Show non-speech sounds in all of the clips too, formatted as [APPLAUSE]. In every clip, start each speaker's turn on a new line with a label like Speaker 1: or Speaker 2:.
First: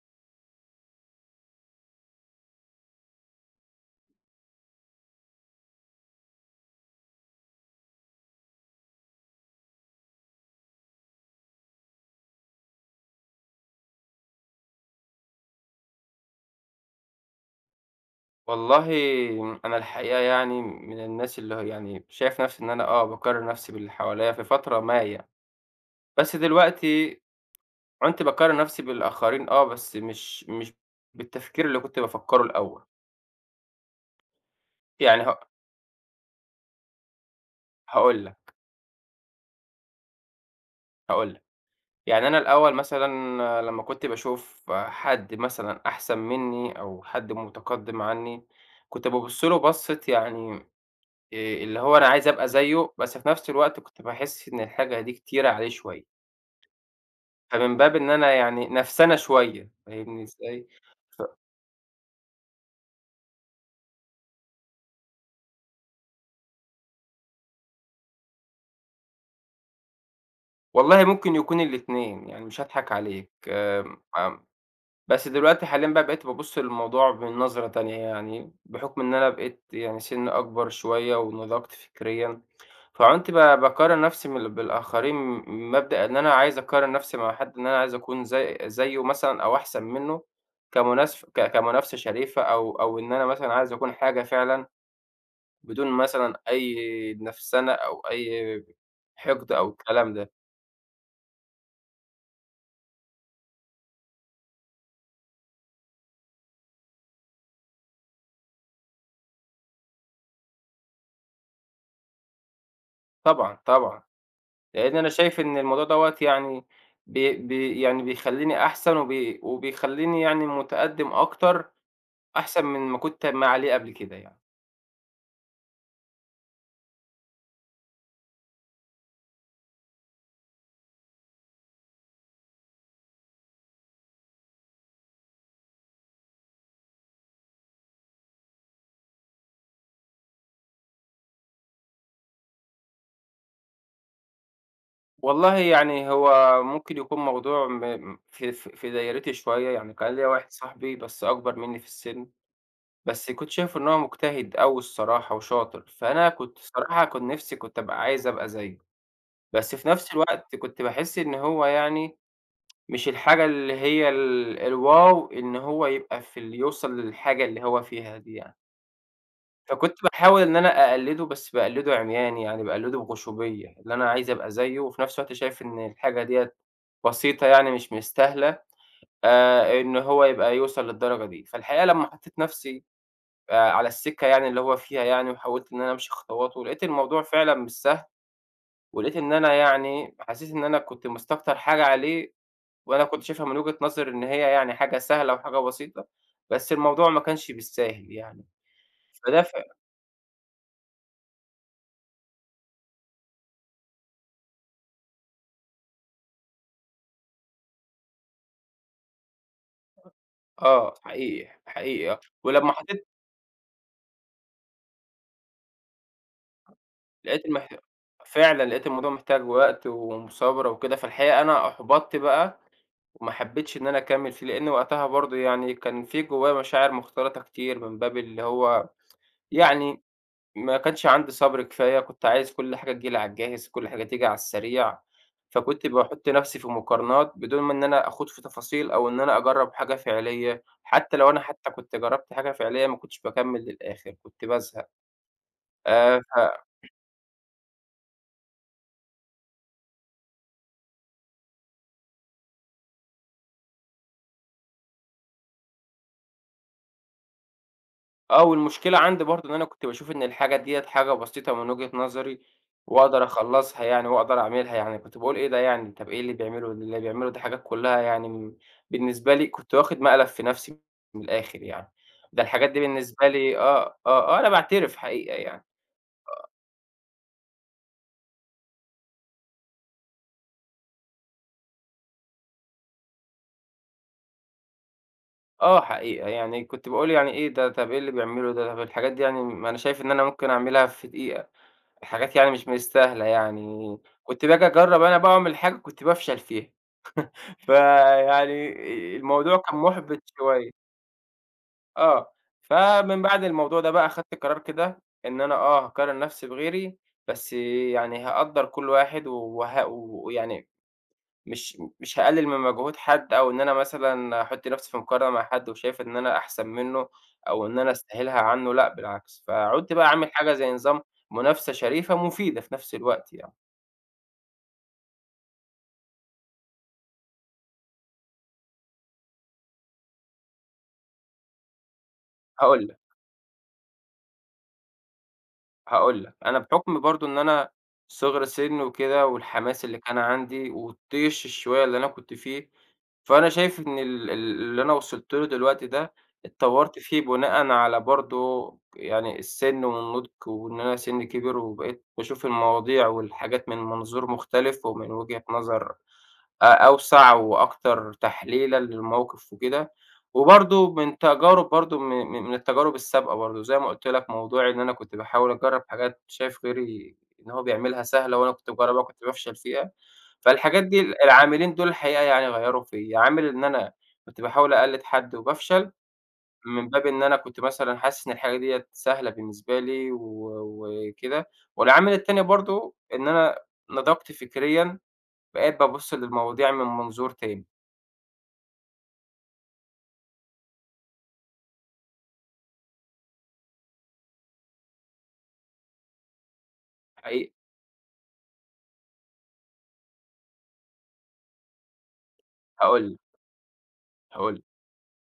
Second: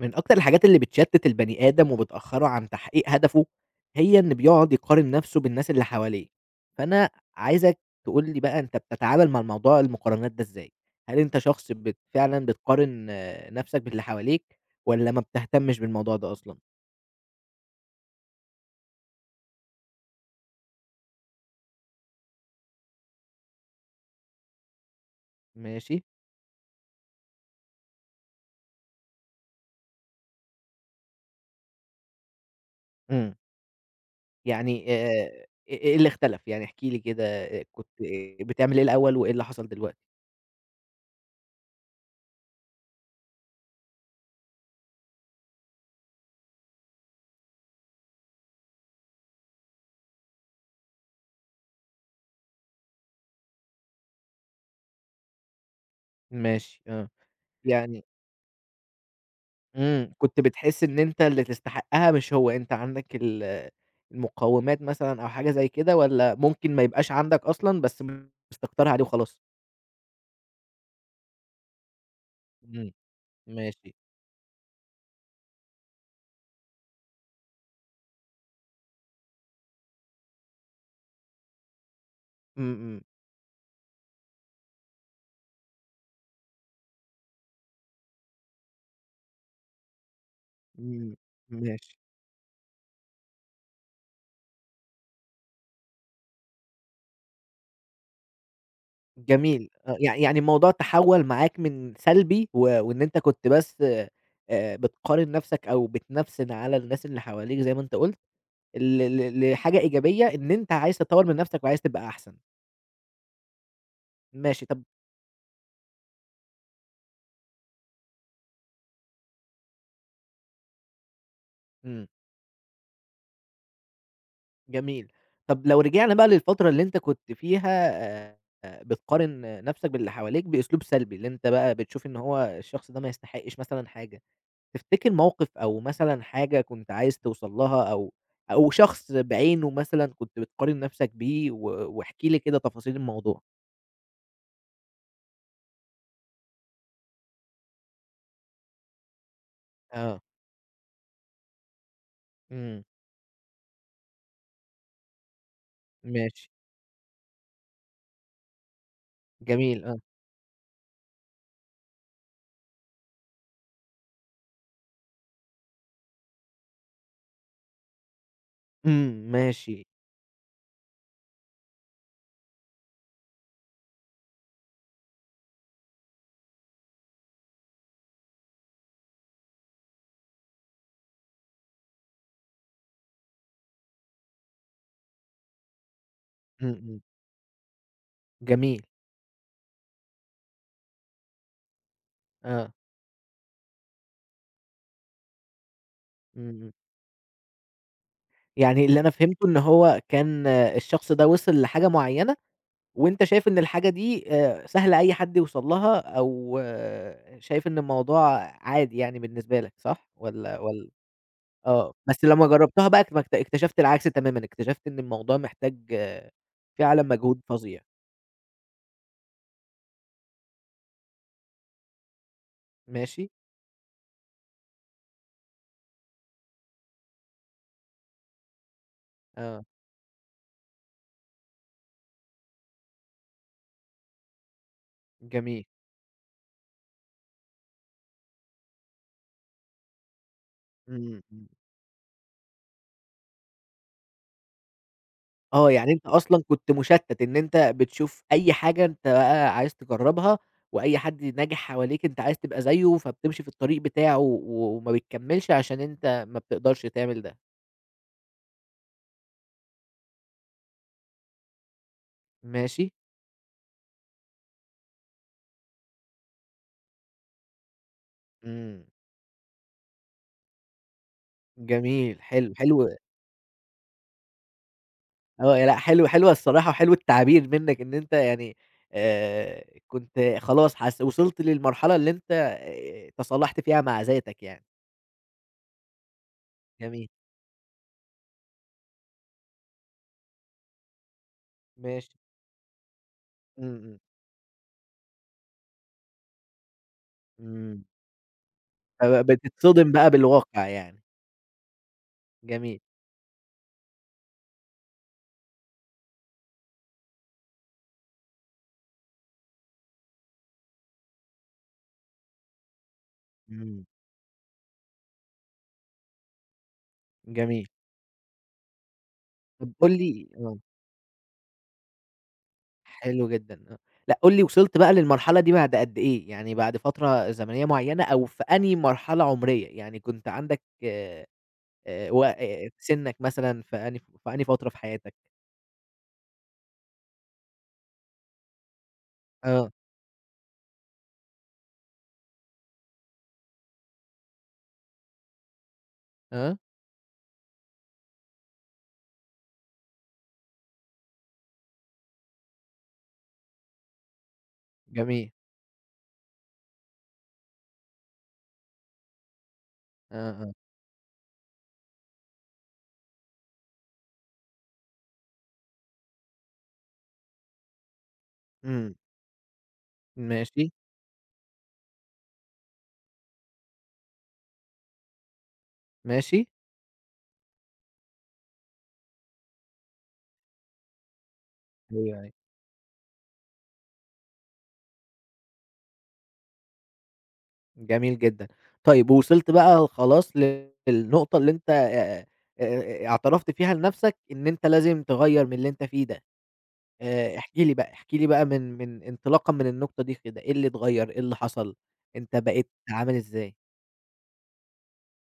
Speaker 1: من أكتر الحاجات اللي بتشتّت البني آدم وبتأخّره عن تحقيق هدفه هي إن بيقعُد يقارن نَفْسه بالناس اللي حواليه، فأنا عايزك تقول لي بقى أنت بتتعامل مع موضوع المقارنات ده إزاي؟ هل أنت شخص بت فعلًا بتقارن نَفْسك باللي حواليك والّا ما بتهتمّش بالموضوع ده أصلًا؟
Speaker 2: والله أنا الحقيقة يعني من الناس اللي يعني شايف نَفْسي إن أنا آه باقارن نَفْسي باللي حواليّا في فترة ما يعني،
Speaker 1: ماشي.
Speaker 2: بس دلوقتي عُنت باقارن نَفْسي بالآخرين آه، بس مش مش بالتفكير اللي كنت بافكّره الأول.
Speaker 1: امم. يعني
Speaker 2: يعني
Speaker 1: آآ
Speaker 2: هاق
Speaker 1: إ إيه اللي اختلَف؟ يعني احكِ لي كده كنت
Speaker 2: هاقول لك.
Speaker 1: بتعمل إيه الأول وإيه اللي حصَل دلوقتي؟
Speaker 2: هاقول لك، يعني أنا الأول مثلًا لمّا كنت باشوف حد مثلًا أحسَن منّي أو حد متقدّم عني كنت بابُص له بصّة يعني آآ اللي هو أنا عايز أبقى زيّه بس في نفس الوقت كنت باحس إن الحاجة دي كتيرة عليه شوية.
Speaker 1: ماشي، آه،
Speaker 2: فمن باب
Speaker 1: يعني
Speaker 2: إن أنا يعني نفسَنة شوية
Speaker 1: امم
Speaker 2: فاهمني
Speaker 1: كنت
Speaker 2: إزاي؟
Speaker 1: بتحس إن أنت
Speaker 2: ف
Speaker 1: اللي تستحقّها مش هو، أنت عندك ال المقوّمات مثلًا أو حاجة زي كده والّا ممكن ما يبقاش عندك أصلًا بس [UNINTELLIGIBLE] بتستكترها عليه وخلاص؟
Speaker 2: والله ممكن يكون الاتنين، يعني مش
Speaker 1: إمم،
Speaker 2: هاضحك عليك
Speaker 1: ماشي.
Speaker 2: آآ، امم بس دلوقتي حاليًا بقى بقيت بابُصّ للموضوع بنظرة تانية، يعني بحُكم إن أنا بقيت يعني سنِّي أكبر شوية ونضجت فكريًا،
Speaker 1: إمم، إمم.
Speaker 2: فعُنت ب باقارن نفسي من بالآخرين من مبدأ إن أنا عايز أقارن نفسي مع حد إن أنا عايز أكون زي زيه مثلًا أو أحسن منه
Speaker 1: إمم،
Speaker 2: كمناس ك
Speaker 1: ماشي.
Speaker 2: كمنافسة شريفة أو أو إن أنا مثلًا عايز أكون حاجة فعلًا، بدون مثلًا أي نفسنة أو أي حقد أو
Speaker 1: جميل، آه
Speaker 2: الكلام
Speaker 1: يع
Speaker 2: ده.
Speaker 1: يعني الموضوع تحوّل معاك من سلبي و وإن أنت كنت بس آآ بتقارن نفسك أو بتنفسن على الناس اللي حواليك زي ما أنت قُلت، ل ل لحاجة إيجابية إن أنت عايز تطوّر من نفسك، وعايز تبقى أحسن.
Speaker 2: طبعًا، طبعًا
Speaker 1: ماشي طَب
Speaker 2: لإن أنا شايف إن الموضوع دوّة يعني بي بي يعني بيخليني أحسن، وبي وبيخليني يعني متقدِّم أكتر
Speaker 1: إمم.
Speaker 2: أحسن من ما كنت ما عليه قبل كده يعني.
Speaker 1: جميل، طَب لو رجعنا بقى للفترة اللي أنت كنت فيها آآ، بتقارن نفسك باللي حواليك بأسلوب سلبي، اللي أنت بقى بتشوف إن هو الشخص ده ما يستحقش مثلًا حاجة، تفتكر موقف أو مثلًا حاجة كنت عايز توصل لها أو أو شخص بعينُه مثلًا كنت بتقارن نفسك بيه و واحكِ لي كده تفاصيل الموضوع.
Speaker 2: والله يعني هو ممكن يكون موضوع م في ف في دايرتي شوية، يعني كان
Speaker 1: آه.
Speaker 2: ليّا واحد صاحبي بس أكبر مني في السن،
Speaker 1: امم.
Speaker 2: بس كنت شايفُه إن هو مجتهد أوي الصراحة وشاطر، فأنا
Speaker 1: ماشي.
Speaker 2: كنت الصراحة كان نفسي كنت أبقى عايز أبقى زيه، بس
Speaker 1: جميل،
Speaker 2: في
Speaker 1: آه.
Speaker 2: نفس الوقت كنت باحس إن هو يعني [TSK] مش الحاجة اللي هي ال الواو إن هو يبقى في اللي يوصل للحاجة اللي هو فيها دي يعني.
Speaker 1: امم، ماشي.
Speaker 2: فكنت باحاول إن أنا أقلِّدُه بس باقلِّدُه عمياني، يعني باقلِّدُه بغُشومية، إن أنا عايز أبقى زيه، وفي نفس الوقت شايف إن الحاجة ديَّة بسيطة يعني مش مستاهلة آآ، إن هو يبقى يوصل للدرجة دي، فالحقيقة لمّا حطيت نفسي آآ، على السِكَّة يعني اللي هو فيها يعني وحاولت إني أنا أمشي خطواته،
Speaker 1: إمم،
Speaker 2: لقيت
Speaker 1: إمم.
Speaker 2: الموضوع فعلًا مش سهل،
Speaker 1: جميل.
Speaker 2: ولقيت إن أنا يعني حسيت إن أنا كنت مستكتر حاجة عليه،
Speaker 1: آه.
Speaker 2: وأنا كنت شايفها من وجهة نظري إن هي يعني حاجة سهلة و حاجة بسيطة، بس
Speaker 1: اهم.
Speaker 2: الموضوع ما كانش بالساهل يعني،
Speaker 1: يعني اللي أنا
Speaker 2: فده
Speaker 1: فهمته
Speaker 2: ف
Speaker 1: إن هو كان الشخص ده وصل لحاجة مُعيّنة، وأنت شايف إن الحاجة دي آآ سهل أي حد يوصل لها، أو شايف إن الموضوع عادي يعني بالنسبة لك، صح والَّا والَّا
Speaker 2: آه، حقيقي،
Speaker 1: آه،
Speaker 2: حقيقي آه
Speaker 1: بس لمّا
Speaker 2: ولمّا
Speaker 1: جرّبتها بقى
Speaker 2: [UNINTELLIGIBLE]
Speaker 1: ما اكت اكتشفت العكس تمامًا، اكتشفت إن الموضوع محتاج فعلاً مجهود
Speaker 2: لقيت المح
Speaker 1: فظيع.
Speaker 2: فعلاً لقيت الموضوع محتاج وقت ومثابرة وكده، فالحقيقة أنا أُحبطت بقى
Speaker 1: ماشي.
Speaker 2: وما حبيتش إن أنا أكمِّل فيه، لأن وقتها برضه يعني كان في جوايّا مشاعر مختلطة كتير من باب اللي هو [TSK]
Speaker 1: آه.
Speaker 2: يعني ما كانش عندي صبر كفاية، كنت عايز كُلّ حاجة تيجي لي على الجاهز، كُلّ حاجة تيجي على السريع،
Speaker 1: جميل.
Speaker 2: فكنت باحُطّ نفسي في مقارنات بدون ما إن أنا آخوض في تفاصيل، أو إن أنا أجرَّب حاجة فعلية، حتى
Speaker 1: امم،
Speaker 2: لو أنا
Speaker 1: امم.
Speaker 2: حتى كنت جرّبت حاجة فعلية ما كنتش باكمِّل للآخر، كنت بازهق.
Speaker 1: آه، يعني أنت
Speaker 2: آآ، ف
Speaker 1: أصلًا كنت مُشتّت إن أنت بتشوف أي حاجة أنت بقى عايز تجرّبها، وأي حد ناجح حواليك أنت عايز تبقى زيه، فبتمشي في الطريق بتاعه و وما بتكمِّلش عشان أنت ما بتقدرش تعمل ده.
Speaker 2: آه، والمشكلة عندي برضه إن أنا كنت باشوف إن الحاجة دِيَّة حاجة بسيطة من وجهة نظري،
Speaker 1: ماشي.
Speaker 2: وأقدر أخلّصها يعني وأقدر أعملها يعني، كنت باقول إيه ده يعني، طَب إيه اللي بيعملُه؟ اللي بيعملُه دي حاجات كلّها يعني من
Speaker 1: إمم.
Speaker 2: بالنسبة لي كنت واخِد مقلب في نَفْسي من الآخر يعني،
Speaker 1: جميل
Speaker 2: ده
Speaker 1: حلو،
Speaker 2: الحاجات دي
Speaker 1: حلو
Speaker 2: بالنسبة لي آه، آه، آه، أنا باعترف حقيقة
Speaker 1: آه،
Speaker 2: يعني.
Speaker 1: ي لأ، حلوة، حلوة،
Speaker 2: آه.
Speaker 1: الصراحة حلو التعبير منّك إن أنت يعني آآ، كنت خلاص حس وصلت للمرحلة اللي أنت آآ، تصالحت فيها مع ذاتك يعني.
Speaker 2: آه، حقيقة يعني كنت
Speaker 1: جميل.
Speaker 2: باقول يعني إيه ده، طَب إيه اللي بيعملُه ده؟ طَب الحاجات دي يعني م ما أنا شايف إن أنا ممكن أعملها في دقيقة،
Speaker 1: ماشي.
Speaker 2: حاجات يعني مش مستاهلة
Speaker 1: إمم،
Speaker 2: يعني،
Speaker 1: إمم.
Speaker 2: كنت بآجي أجرّب أنا بقى وأعمل حاجة كنت بافشل فيها، [CHUCKLES]
Speaker 1: إمم.
Speaker 2: فيعني آآ،
Speaker 1: فب
Speaker 2: الموضوع كان
Speaker 1: بتتصدم بقى
Speaker 2: مُحبِط
Speaker 1: بالواقع
Speaker 2: شوية.
Speaker 1: يعني.
Speaker 2: آه.
Speaker 1: جميل.
Speaker 2: فمن بعد الموضوع ده بقى أخدت قرار كده إن أنا آه، هاقارن نَفْسي بغيري بس يعني هاقدَّر كُلّ واحد و وه و ويعني مش مش هاقلِّل من مجهود حد أو إن أنا
Speaker 1: إمم.
Speaker 2: مثلًا أحُطّ نَفْسي في مقارنة مع حد، وشايف إن أنا أحسن منّه أو
Speaker 1: جميل.
Speaker 2: إن أنا أستاهلها عنّه لأ، بالعكس،
Speaker 1: طَب قُل
Speaker 2: فعُنت بقى
Speaker 1: لي
Speaker 2: عامل حاجة
Speaker 1: آه.
Speaker 2: زي نظام منافسة شريفة مفيدة في نَفْس
Speaker 1: حلو
Speaker 2: الوقت يعني.
Speaker 1: جدًا، آه. لأ، قُل لي وصلت بقى للمرحلة دي بعد قد إيه، يعني بعد فترة زمنية معيّنة، أو في أنهي مرحلة عُمرية يعني كنت عندك آآ، وق
Speaker 2: هاقول لك
Speaker 1: سِنّك مثلًا في أنهي ف في أنهي فترة في حياتك؟
Speaker 2: هاقول لك أنا بحُكم برضه إن أنا صغر سن وكده،
Speaker 1: آه.
Speaker 2: والحماس اللي كان عندي والطيش الشوية اللي أنا كنت فيه، فأنا شايف إن ال ال اللي أنا وصلت له دلوقتي ده
Speaker 1: آه.
Speaker 2: اتطوّرت فيه بناءًا على برضه يعني السن والنضج، وإن أنا سنِّي كِبِر، وبقيت باشوف المواضيع والحاجات من منظور مختلف ومن
Speaker 1: جميل.
Speaker 2: وجهة نظر أ أوسع وأكتر تحليلًا للموقف وكده،
Speaker 1: آه، آه.
Speaker 2: وبرضه من تجارب برضه م م من التجارب السابقة برضه زي ما قُلت لك موضوعي إن أنا كنت باحاول أجرّب حاجات شايف غيري إن هو بيعملها سهلة وأنا كنت
Speaker 1: إمم.
Speaker 2: باجرّبها وكنت بافشل فيها،
Speaker 1: ماشي.
Speaker 2: فالحاجات دي ال العاملين دول الحقيقة يعني غيّروا فيّا، عامل إن أنا كنت باحاول أقلِّد حد وبافشل،
Speaker 1: ماشي.
Speaker 2: من باب إن أنا كنت مثلًا حاسس إن الحاجة ديَّة سهلة بالنسبة لي و وكده والعامل
Speaker 1: [UNINTELLIGIBLE]
Speaker 2: التاني برضه إن أنا نضجت فكريًا، بقيت بابُصّ للمواضيع من منظور تاني.
Speaker 1: جميل جدًا، طيّب ووصلت بقى خلاص للنقطة اللي أنت آآ، آآ، اعترفت فيها لنفسك إن أنت لازم تغيّر من اللي أنت فيه ده، آآ،
Speaker 2: حقيقة.
Speaker 1: احكِ لي بقى احكِ لي بقى من من انطلاقًا من النقطة دي كده، إيه اللي اتغيّر، إيه اللي حصل، أنت بقيت
Speaker 2: هاقول
Speaker 1: عامل
Speaker 2: لك.
Speaker 1: إزاي؟
Speaker 2: هاقول لك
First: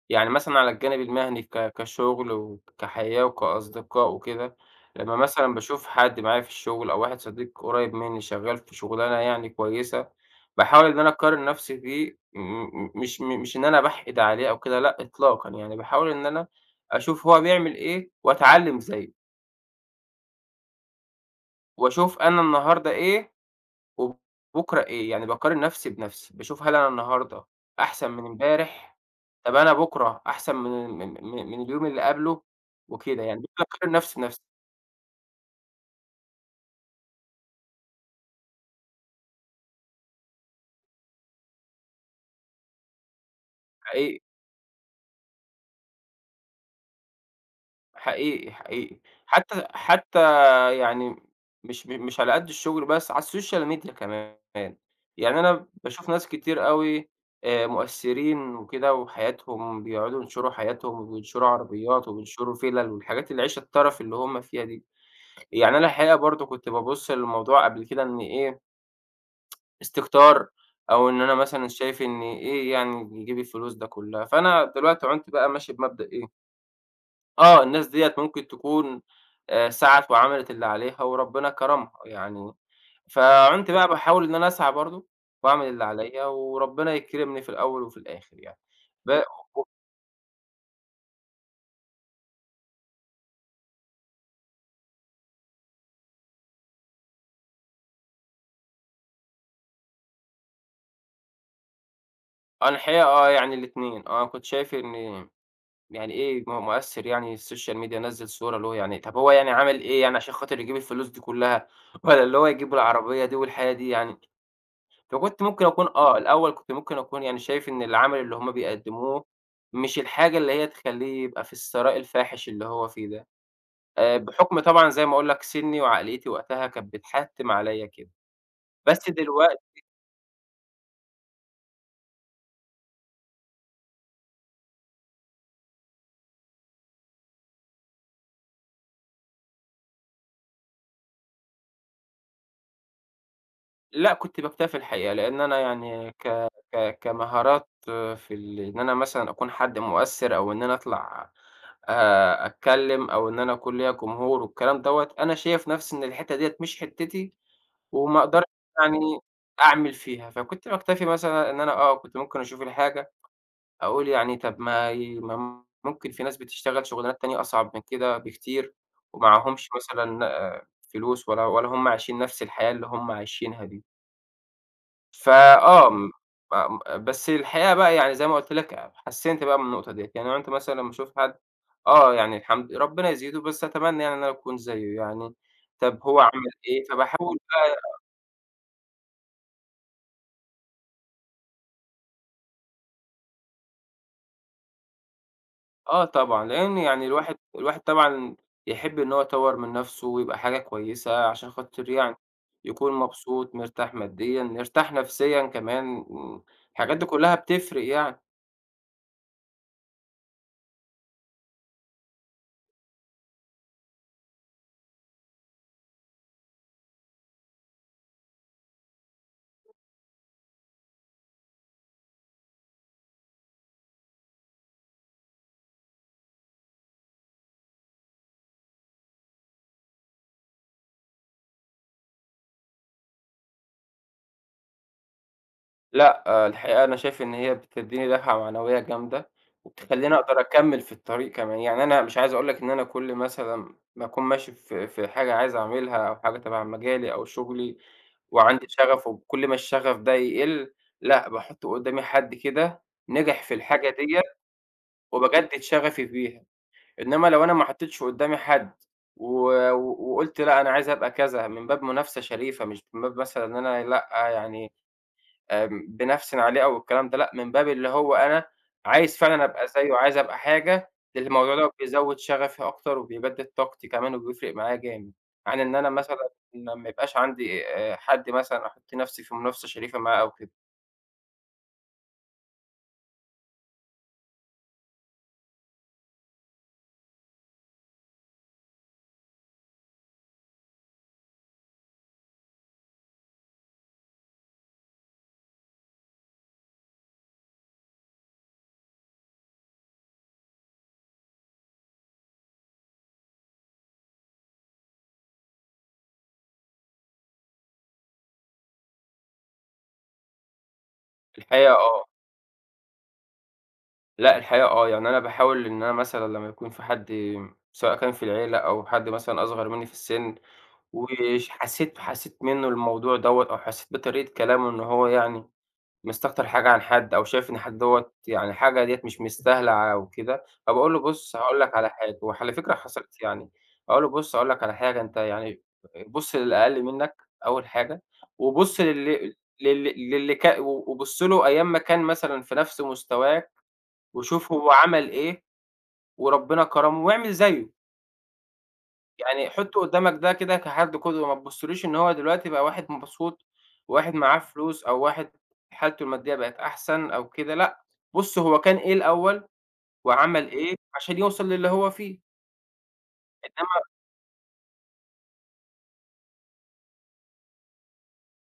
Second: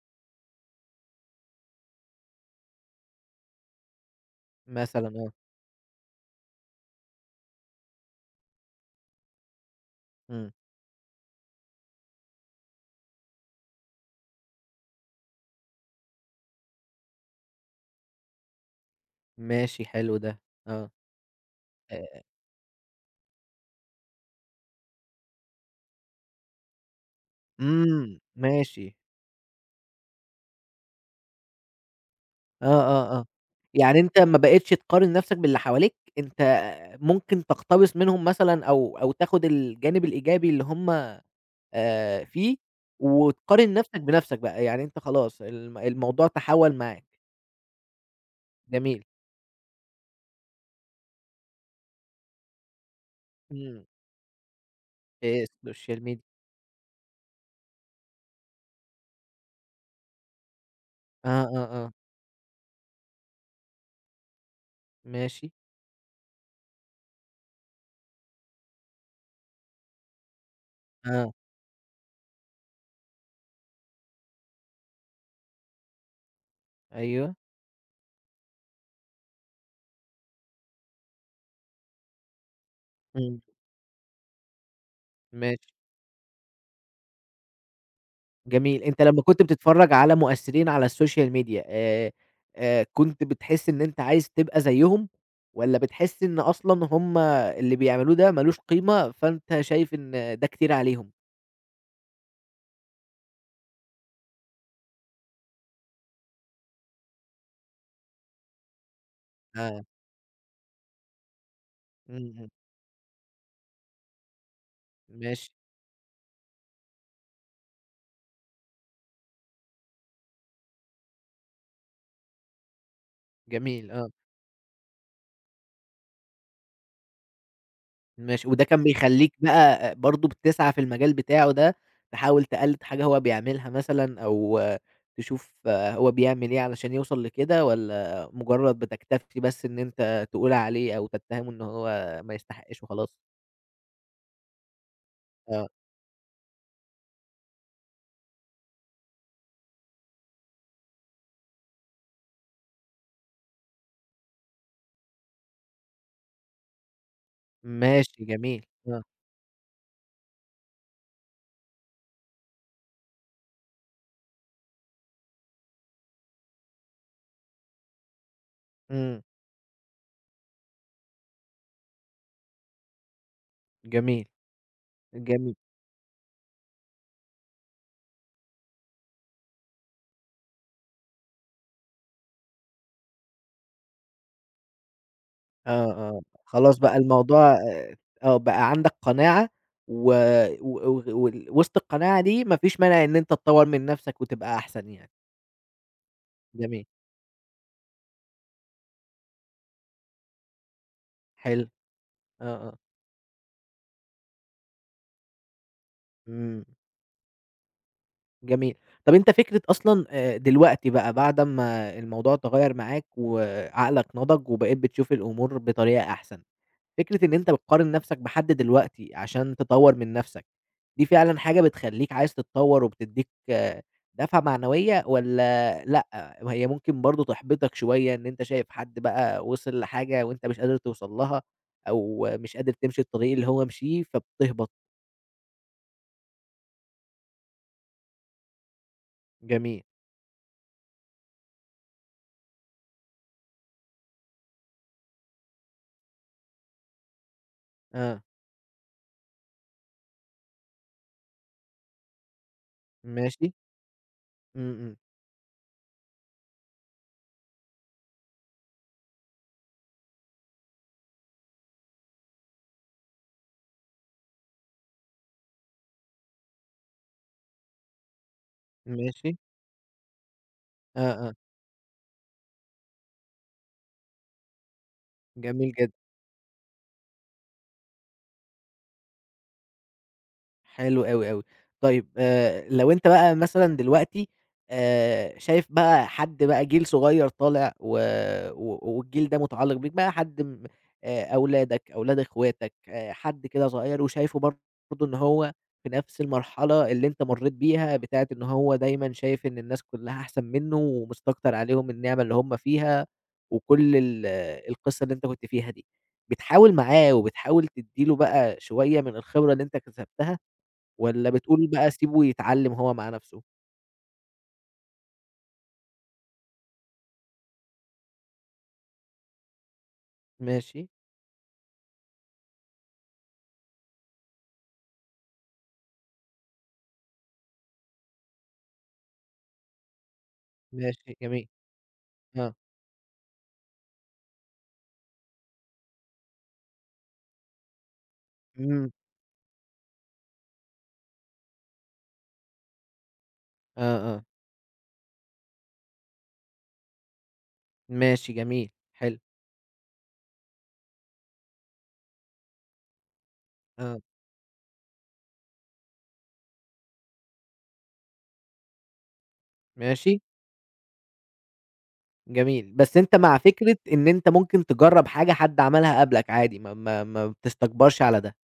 Speaker 2: يعني مثلًا على الجانب المهني ك كشغل وكحياة وكأصدقاء وكده،
Speaker 1: مثلًا
Speaker 2: لمّا
Speaker 1: آه.
Speaker 2: مثلًا باشوف حد معايا في الشغل أو واحد صديق قريّب مني شغال في شغلانة يعني كويسة،
Speaker 1: إمم.
Speaker 2: باحاول إن أنا أقارن نفسي بيه م م مش م مش إن أنا باحقد عليه أو كده، لأ إطلاقًا يعني باحاول إن أنا أشوف هو بيعمل إيه وأتعلِّم زيه.
Speaker 1: ماشي حلو ده، آه، أ
Speaker 2: وأشوف
Speaker 1: أ
Speaker 2: أنا النهاردة إيه وبُكرة إيه، يعني باقارن نَفْسي بنَفْسي، باشوف هل أنا النهاردة أحسَن
Speaker 1: إمم،
Speaker 2: من
Speaker 1: ماشي.
Speaker 2: إمبارح؟ طَب أنا بُكرة أحسن من ال من من اليوم اللي قبله؟
Speaker 1: آه، آه،
Speaker 2: وكده
Speaker 1: آه،
Speaker 2: يعني، باقارن
Speaker 1: يعني أنت
Speaker 2: نَفْسي بنَفْسي.
Speaker 1: ما بقيتش تقارن نَفْسك باللي حواليك، أنت ممكن تقتبس منهم مثلًا أو أو تاخد الجانب الإيجابي اللي هُم آآ، فيه وتقارن نَفْسك
Speaker 2: حقيقي.
Speaker 1: بنَفْسك بقى، يعني أنت خلاص الم الموضوع تحوّل معاك.
Speaker 2: حقيقي، حقيقي،
Speaker 1: جميل.
Speaker 2: حتى حتى يعني مش م مش على قد الشغل بس، على الsocial
Speaker 1: إمم.
Speaker 2: media كمان، يعني أنا
Speaker 1: الsocial
Speaker 2: باشوف
Speaker 1: media.
Speaker 2: ناس كتير أوي آآ، مؤثّرين وكده وحياتهم بيقعُدوا ينشُروا حياتهم
Speaker 1: آه،
Speaker 2: وينشُروا
Speaker 1: آه، آه.
Speaker 2: عربيات وبينشُروا فِلَل والحاجات العيشة الترَف اللي هُم فيها دي،
Speaker 1: ماشي.
Speaker 2: يعني أنا الحقيقة برضه كنت بابُصّ للموضوع قبل كده إن إيه [TSK] استكتار، أو إن
Speaker 1: آه.
Speaker 2: أنا مثلًا شايف إن إيه يعني يجيب الفلوس ده كلّها؟ فأنا دلوقتي عُنت بقى ماشي بمبدأ إيه
Speaker 1: أيوه.
Speaker 2: آه، الناس ديّة ممكن تكُون آآ، سعَت وعملِت اللي عليها وربنا كرَمها يعني،
Speaker 1: إمم.
Speaker 2: فعُنت بقى باحاول إن أنا أسعى برضه وأعمل
Speaker 1: ماشي.
Speaker 2: اللي عليَّ وربنا يكرِمني في الأول وفي الآخِر يعني
Speaker 1: جميل، أنت
Speaker 2: ب
Speaker 1: لمّا كنت
Speaker 2: [UNINTELLIGIBLE]
Speaker 1: بتتفرّج على مؤثّرين على الsocial media آآ، آآ كنت بتحس إن أنت عايز تبقى زيّهم، والّا بتحس إن أصلًا هُم اللي بيعملوه ده مالوش قيمة فأنت شايف إن ده كتير عليهم؟
Speaker 2: أنا الحقيقة آه، يعني الاتنين آه، كنت شايف إن يعني إيه؟ ما هو مؤثّر يعني الSocial media نزّل صورة له يعني طَب هو يعني عمل
Speaker 1: آه.
Speaker 2: إيه يعني عشان خاطر يجيب الفلوس دي كُلّها والّا اللي هو
Speaker 1: اهم.
Speaker 2: يجيب العربية دي والحياة دي يعني؟ فكنت
Speaker 1: ماشي.
Speaker 2: ممكن أكون آه، الأول كنت ممكن أكون يعني شايف إن العمل اللي هم بيقدّموه مش الحاجة اللي هي تخلّيه يبقى في الثراء الفاحِش اللي هو فيه ده،
Speaker 1: جميل آه.
Speaker 2: آآ بحُكم طبعًا زي ما أقول لك سِنّي وعقليّتي وقتها كانت بتحتّم عليّا كده،
Speaker 1: ماشي، وده كان
Speaker 2: بس
Speaker 1: بيخلّيك
Speaker 2: دلوقتي
Speaker 1: بقى برضه بتسعى في المجال بتاعه ده تحاول تقلّد حاجة هو بيعملها مثلًا أو تشوف هو بيعمل إيه علشان يوصل لكده والّا مجرّد بتكتفي بس إن أنت تقول عليه أو تتّهمه إن هو ما يستحقش وخلاص؟
Speaker 2: لأ، كنت باكتفي الحقيقة لإن أنا
Speaker 1: آه.
Speaker 2: يعني ك ك كمهارات في ال إن أنا مثلًا أكون حد مؤثِّر أو إن أنا أطلع أ أتكلّم أو إن أنا أكون ليّا جمهور والكلام دوّة، أنا شايف نَفْسي إن الحتّة ديّة مش حتّتي، وما
Speaker 1: ماشي
Speaker 2: أقدرش
Speaker 1: جميل، آه.
Speaker 2: يعني أعمل فيها، فكنت باكتفي مثلًا إن أنا آه، كنت ممكن أشوف الحاجة أقول يعني طَب ما ي ما م ممكن في ناس بتشتغل شُغلانات تانية أصعب من كده بكتير
Speaker 1: إمم.
Speaker 2: ومعاهمش مثلًا آآ فلوس ولا ولا هم عايشين نَفْس الحياة اللي هم عايشينها دي.
Speaker 1: جميل.
Speaker 2: ف
Speaker 1: جميل.
Speaker 2: آه، م فم آآ بس الحقيقة بقى يعني زي ما قُلت لك أب حسِّنْت بقى من النقطة ديّة، يعني عُنت مثلًا لمّا أشوف حد آه، يعني الحمد ربّنا يزيده، بس أتمنى يعني إن أنا أكون زيّه يعني،
Speaker 1: آه،
Speaker 2: طَب هو
Speaker 1: آه،
Speaker 2: عمل
Speaker 1: خلاص
Speaker 2: إيه؟
Speaker 1: بقى
Speaker 2: فباحاول
Speaker 1: الموضوع آآ
Speaker 2: بقى
Speaker 1: آه، بقى عندك قناعة و و وغ وال وِسط القناعة دي ما فيش مانع إن أنت تطوّر من نَفْسك وتبقى أحسن يعني.
Speaker 2: آه، طبعًا، لأن
Speaker 1: جميل.
Speaker 2: يعني الواحد الواحد طبعًا، يحِب إن هو يطوِّر من نَفْسه، ويبقى حاجة كويسة، عشان
Speaker 1: حلو.
Speaker 2: خاطر يعني،
Speaker 1: آه، آه.
Speaker 2: يكون مبسوط، مرتاح ماديًا، مرتاح نَفْسيًا كمان
Speaker 1: إمم.
Speaker 2: الحاجات دي كلَّها بتفرِّق يعني.
Speaker 1: جميل، طب، أنت فكرة أصلًا، آآ، دلوقتي بقى، بعد أما الموضوع تغيَّر معاك، وعقلك نضِج، وبقيت بتشوف الأمور بطريقة أحسن، فكرة إن أنت بتقارن نَفْسك بحد دلوقتي، عشان تطوِّر من نَفْسك، دي فعلًا حاجة بتخلِّيك عايز تتطوَّر وبتدِّيك دفعة معنوية، والّا لأ؟ وهي ممكن برضه، تحبِّطك شوية، إن أنت شايف حد بقى، وصل لحاجة، وأنت مش قادر توصَل لها، أو مش قادر تمشي الطريق اللي هو مشيه، فبتهبِط؟
Speaker 2: لأ، الحقيقة، أنا شايف إن هي بتدِّيني دفعة معنوية جامدة،
Speaker 1: جميل.
Speaker 2: وبتخلِّيني أقدر أكمِّل في الطريق كمان. يعني، أنا مش عايز أقول لك إن أنا كل مثلًا، ما أكون ماشي في في حاجة عايز أعملها، أو حاجة تبع مجالي أو شُغلي،
Speaker 1: آه.
Speaker 2: وعندي شغف، وكل ما الشغف ده يقِل، لأ، باحُط قُدَّامي حد كده، نجح
Speaker 1: ماشي.
Speaker 2: في الحاجة ديّة،
Speaker 1: إمم، إمم.
Speaker 2: وبجدِّد شغفي ف بيها. إنما لو أنا ما حطَّيتش قُدَّامي حد، و و وقُلت: "لأ، أنا عايز أبقى كذا،" من باب منافسة شريفة، مش من باب مثلًا إن أنا لأ، يعني آمم، بانَفسَن عليه أو الكلام ده لأ، من باب اللي هو، أنا، عايز
Speaker 1: ماشي.
Speaker 2: فعلًا أبقى زيَّه، عايز أبقى حاجة، لأن
Speaker 1: آه، آه.
Speaker 2: الموضوع ده بيزوِّد شغفي أكتر، وبيجدِّد طاقتي كمان، وبيفرق معايا جامد، عن
Speaker 1: جميل
Speaker 2: إن أنا
Speaker 1: جدًا.
Speaker 2: مثلًا، ما ما يبقاش عندي، آآ، حد مثلًا، أحُط نَفْسي في منافسة شريفة معاه، أو كده.
Speaker 1: حلو أوي، أوي. طيب، آآ، لو أنت بقى مثلًا دلوقتي، آآ، شايف بقى حد بقى جيل صغيِّر طالع، و و والجيل ده، متعلِّق بيك، بقى حد م آآ، أولادك، أولاد أخواتك، آآ حد كده صغيِّر، وشايفه برضه إن هو في نَفْس المرحلة اللي أنت مرَّيت بيها، بتاعة إن هو دايمًا شايف إن الناس كلَّها أحسن منُّه، ومستكتر عليهم النعمة اللي هُم فيها، وكل ال القصة اللي أنت كنت فيها دي. بتحاول معاه، وبتحاول تدِّي له بقى، شوية من الخبرة اللي أنت اكتسبتها، والّا بتقول
Speaker 2: الحقيقة
Speaker 1: بقى:
Speaker 2: آه.
Speaker 1: "اسيبه يتعلَّم هو مع نفسه"؟
Speaker 2: لأ، الحقيقة آه، يعني أنا باحاول إن أنا مثلًا لمّا يكون في حد، سواء كان في العيلة، أو حد مثلًا أصغر منّي في السِن،
Speaker 1: ماشي.
Speaker 2: ويش حسيت حسيت منه الموضوع دوّة، أو حسيت بطريقة كلامه، إنه هو يعني مستكتر حاجة عن حد، أو شايف إن حد دوّة يعني حاجة ديّة مش مستاهلة أو كده،
Speaker 1: ده
Speaker 2: فباقول له:
Speaker 1: شئ
Speaker 2: "بُص
Speaker 1: جميل.
Speaker 2: هاقول لك على حاجة" وعلى
Speaker 1: آه.
Speaker 2: فكرة حصلِت، يعني أقول له: "بُص هاقول لك على حاجة، أنت يعني بُص للأقل منك أول حاجة، وبُص
Speaker 1: إمم.
Speaker 2: لل لل للي ك وبُص له أيام ما كان مثلًا في نفس مستواك،
Speaker 1: آه، آه.
Speaker 2: وشوف هو عمل إيه، وربنا كرمه، واعمل زيه."
Speaker 1: ماشي، جميل، حلو.
Speaker 2: "يعني حُط قدّامك ده كده كحد قدوة، ما تبُصّلوش إن هو دلوقتي بقى واحد مبسوط،
Speaker 1: آه.
Speaker 2: واحد معاه فلوس، أو واحد حالته المادية بقت أحسن أو كده، لأ، بُص هو كان إيه الأول،
Speaker 1: ماشي.
Speaker 2: وعمل إيه عشان يوصل للي هو فيه."
Speaker 1: جميل، بس أنت مع فكرة
Speaker 2: إنما
Speaker 1: إن أنت ممكن تجرّب حاجة حد عملها قبلك عادي، ما ما ما بتستكبرش على ده.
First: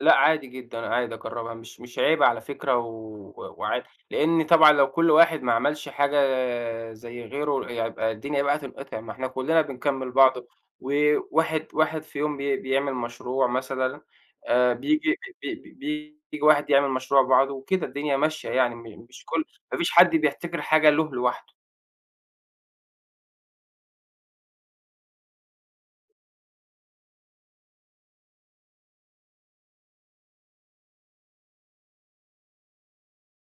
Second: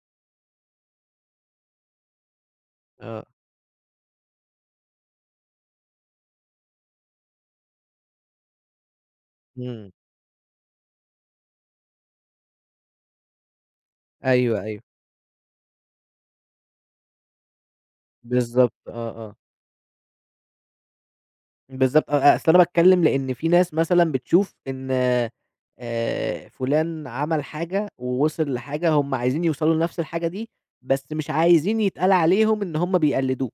Speaker 2: لأ، عادي جدًا، عادي أجربها، مش مش عيب على فكرة،
Speaker 1: آه.
Speaker 2: و وعادي. لإن طبعًا لو كلّ واحد ما عملش حاجة آآ زَي غيره، يبقى الدنيا بقى تنقطع، ما إحنا كلّنا
Speaker 1: إمم.
Speaker 2: بنكمّل بعض، وواحد واحد في يوم بي بيعمل مشروع مثلًا،
Speaker 1: أيوه،
Speaker 2: آآ
Speaker 1: أيوه.
Speaker 2: بييجي ب ب بييجي واحد يعمل مشروع بعده وكده، الدنيا ماشية
Speaker 1: بالضبط،
Speaker 2: يعني،
Speaker 1: آه،
Speaker 2: م مش
Speaker 1: آه.
Speaker 2: كلّ ما فيش حد بيحتكر حاجة له لوحده.
Speaker 1: بالضبط، أ أ أصل أنا باتكلم لأن في ناس مثلًا بتشوف إن آآ، فلان عمل حاجة، ووصل لحاجة، هُم عايزين يوصلوا لنفس الحاجة دي، بس مش عايزين يتقال عليهم إن هُم بيقلدوه،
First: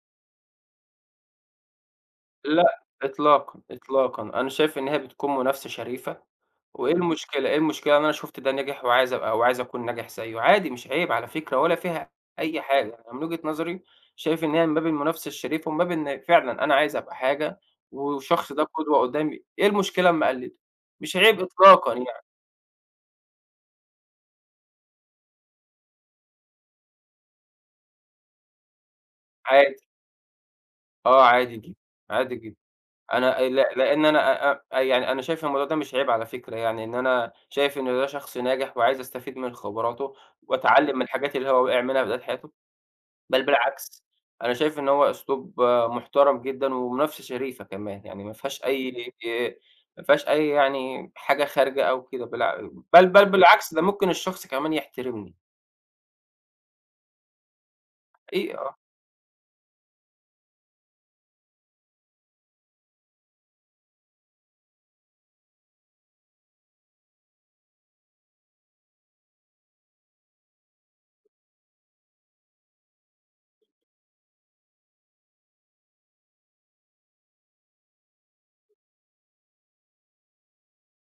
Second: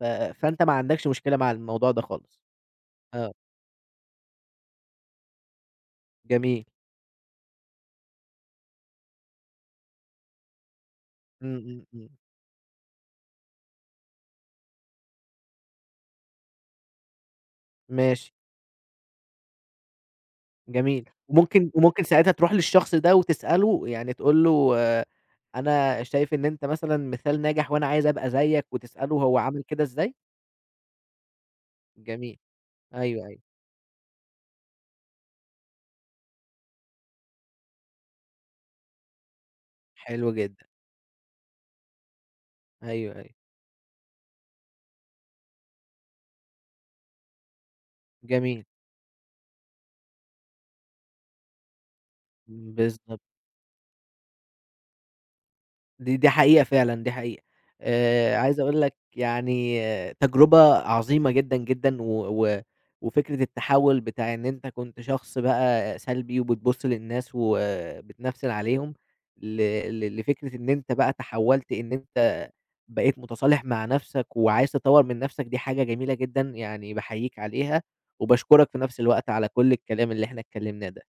Speaker 1: ف فأنت ما عندكش مشكلة مع الموضوع ده خالص؟
Speaker 2: لأ،
Speaker 1: آه.
Speaker 2: إطلاقًا، إطلاقًا. أنا شايف إن هي بتكون منافسة شريفة،
Speaker 1: جميل.
Speaker 2: وإيه المشكلة إيه المشكلة إن أنا شُفت ده نجِح، وعايز أبقى وعاوز أكون ناجح زَيّه؟ عادي مش عيب على فكرة،
Speaker 1: إمم،
Speaker 2: ولا
Speaker 1: إمم،
Speaker 2: فيها
Speaker 1: إمم.
Speaker 2: أي حاجة، يعني من وجهة نظري شايف إن هي من باب المنافسة الشريفة، ومن باب إن فعلًا أنا عايز أبقى حاجة
Speaker 1: ماشي.
Speaker 2: والشخص ده قدوة قدّامي، إيه المشكلة لمّا أقلده؟
Speaker 1: جميل،
Speaker 2: مش عيب
Speaker 1: ممكن
Speaker 2: إطلاقًا
Speaker 1: وممكن
Speaker 2: يعني.
Speaker 1: ساعتها تروح للشخص ده، وتسأله يعني تقول له آآ "أنا شايف إن أنت مثلًا مثال ناجح، وأنا عايز أبقى زيك." وتسأله هو عمل
Speaker 2: عادي.
Speaker 1: كده إزاي؟
Speaker 2: آه، عادي ج عادي
Speaker 1: جميل،
Speaker 2: جدًا،
Speaker 1: أيوه،
Speaker 2: أنا
Speaker 1: أيوه.
Speaker 2: ل لأن أ أ أنا يعني أنا شايف الموضوع ده مش عيب على فكرة، يعني إن أنا شايف إن ده شخص ناجح، وعايز أستفيد من خبراته،
Speaker 1: حلو جدًا.
Speaker 2: وأتعلم من الحاجات اللي هو وقع منها في بداية حياته،
Speaker 1: أيوه، أيوه.
Speaker 2: بل بالعكس أنا شايف إن هو أسلوب محترم جدًا، ومنافسة شريفة كمان، يعني ما فيهاش
Speaker 1: جميل.
Speaker 2: أي ما فيهاش أي يعني حاجة خارجة أو كده، بالع بل
Speaker 1: بالضبط.
Speaker 2: بل بالعكس، ده ممكن الشخص كمان يحترمني.
Speaker 1: دي دي حقيقة فعلًا، دي حقيقة. آآ،
Speaker 2: حقيقي
Speaker 1: عايز
Speaker 2: آه.
Speaker 1: أقول لك يعني تجربة عظيمة جدًا، جدًا. و و وفكرة التحوّل بتاع إن أنت كنت شخص بقى سلبي، وبتبُص للناس، وبتنفسن عليهم، ل ل لفكرة إن أنت بقى تحوّلت إن أنت بقيت متصالح مع نفسك، وعايز تطوّر من نفسك، دي حاجة جميلة جدًا، يعني باحييك عليها، وباشكرك في نفس الوقت على كلّ الكلام اللي إحنا اتكلمناه ده.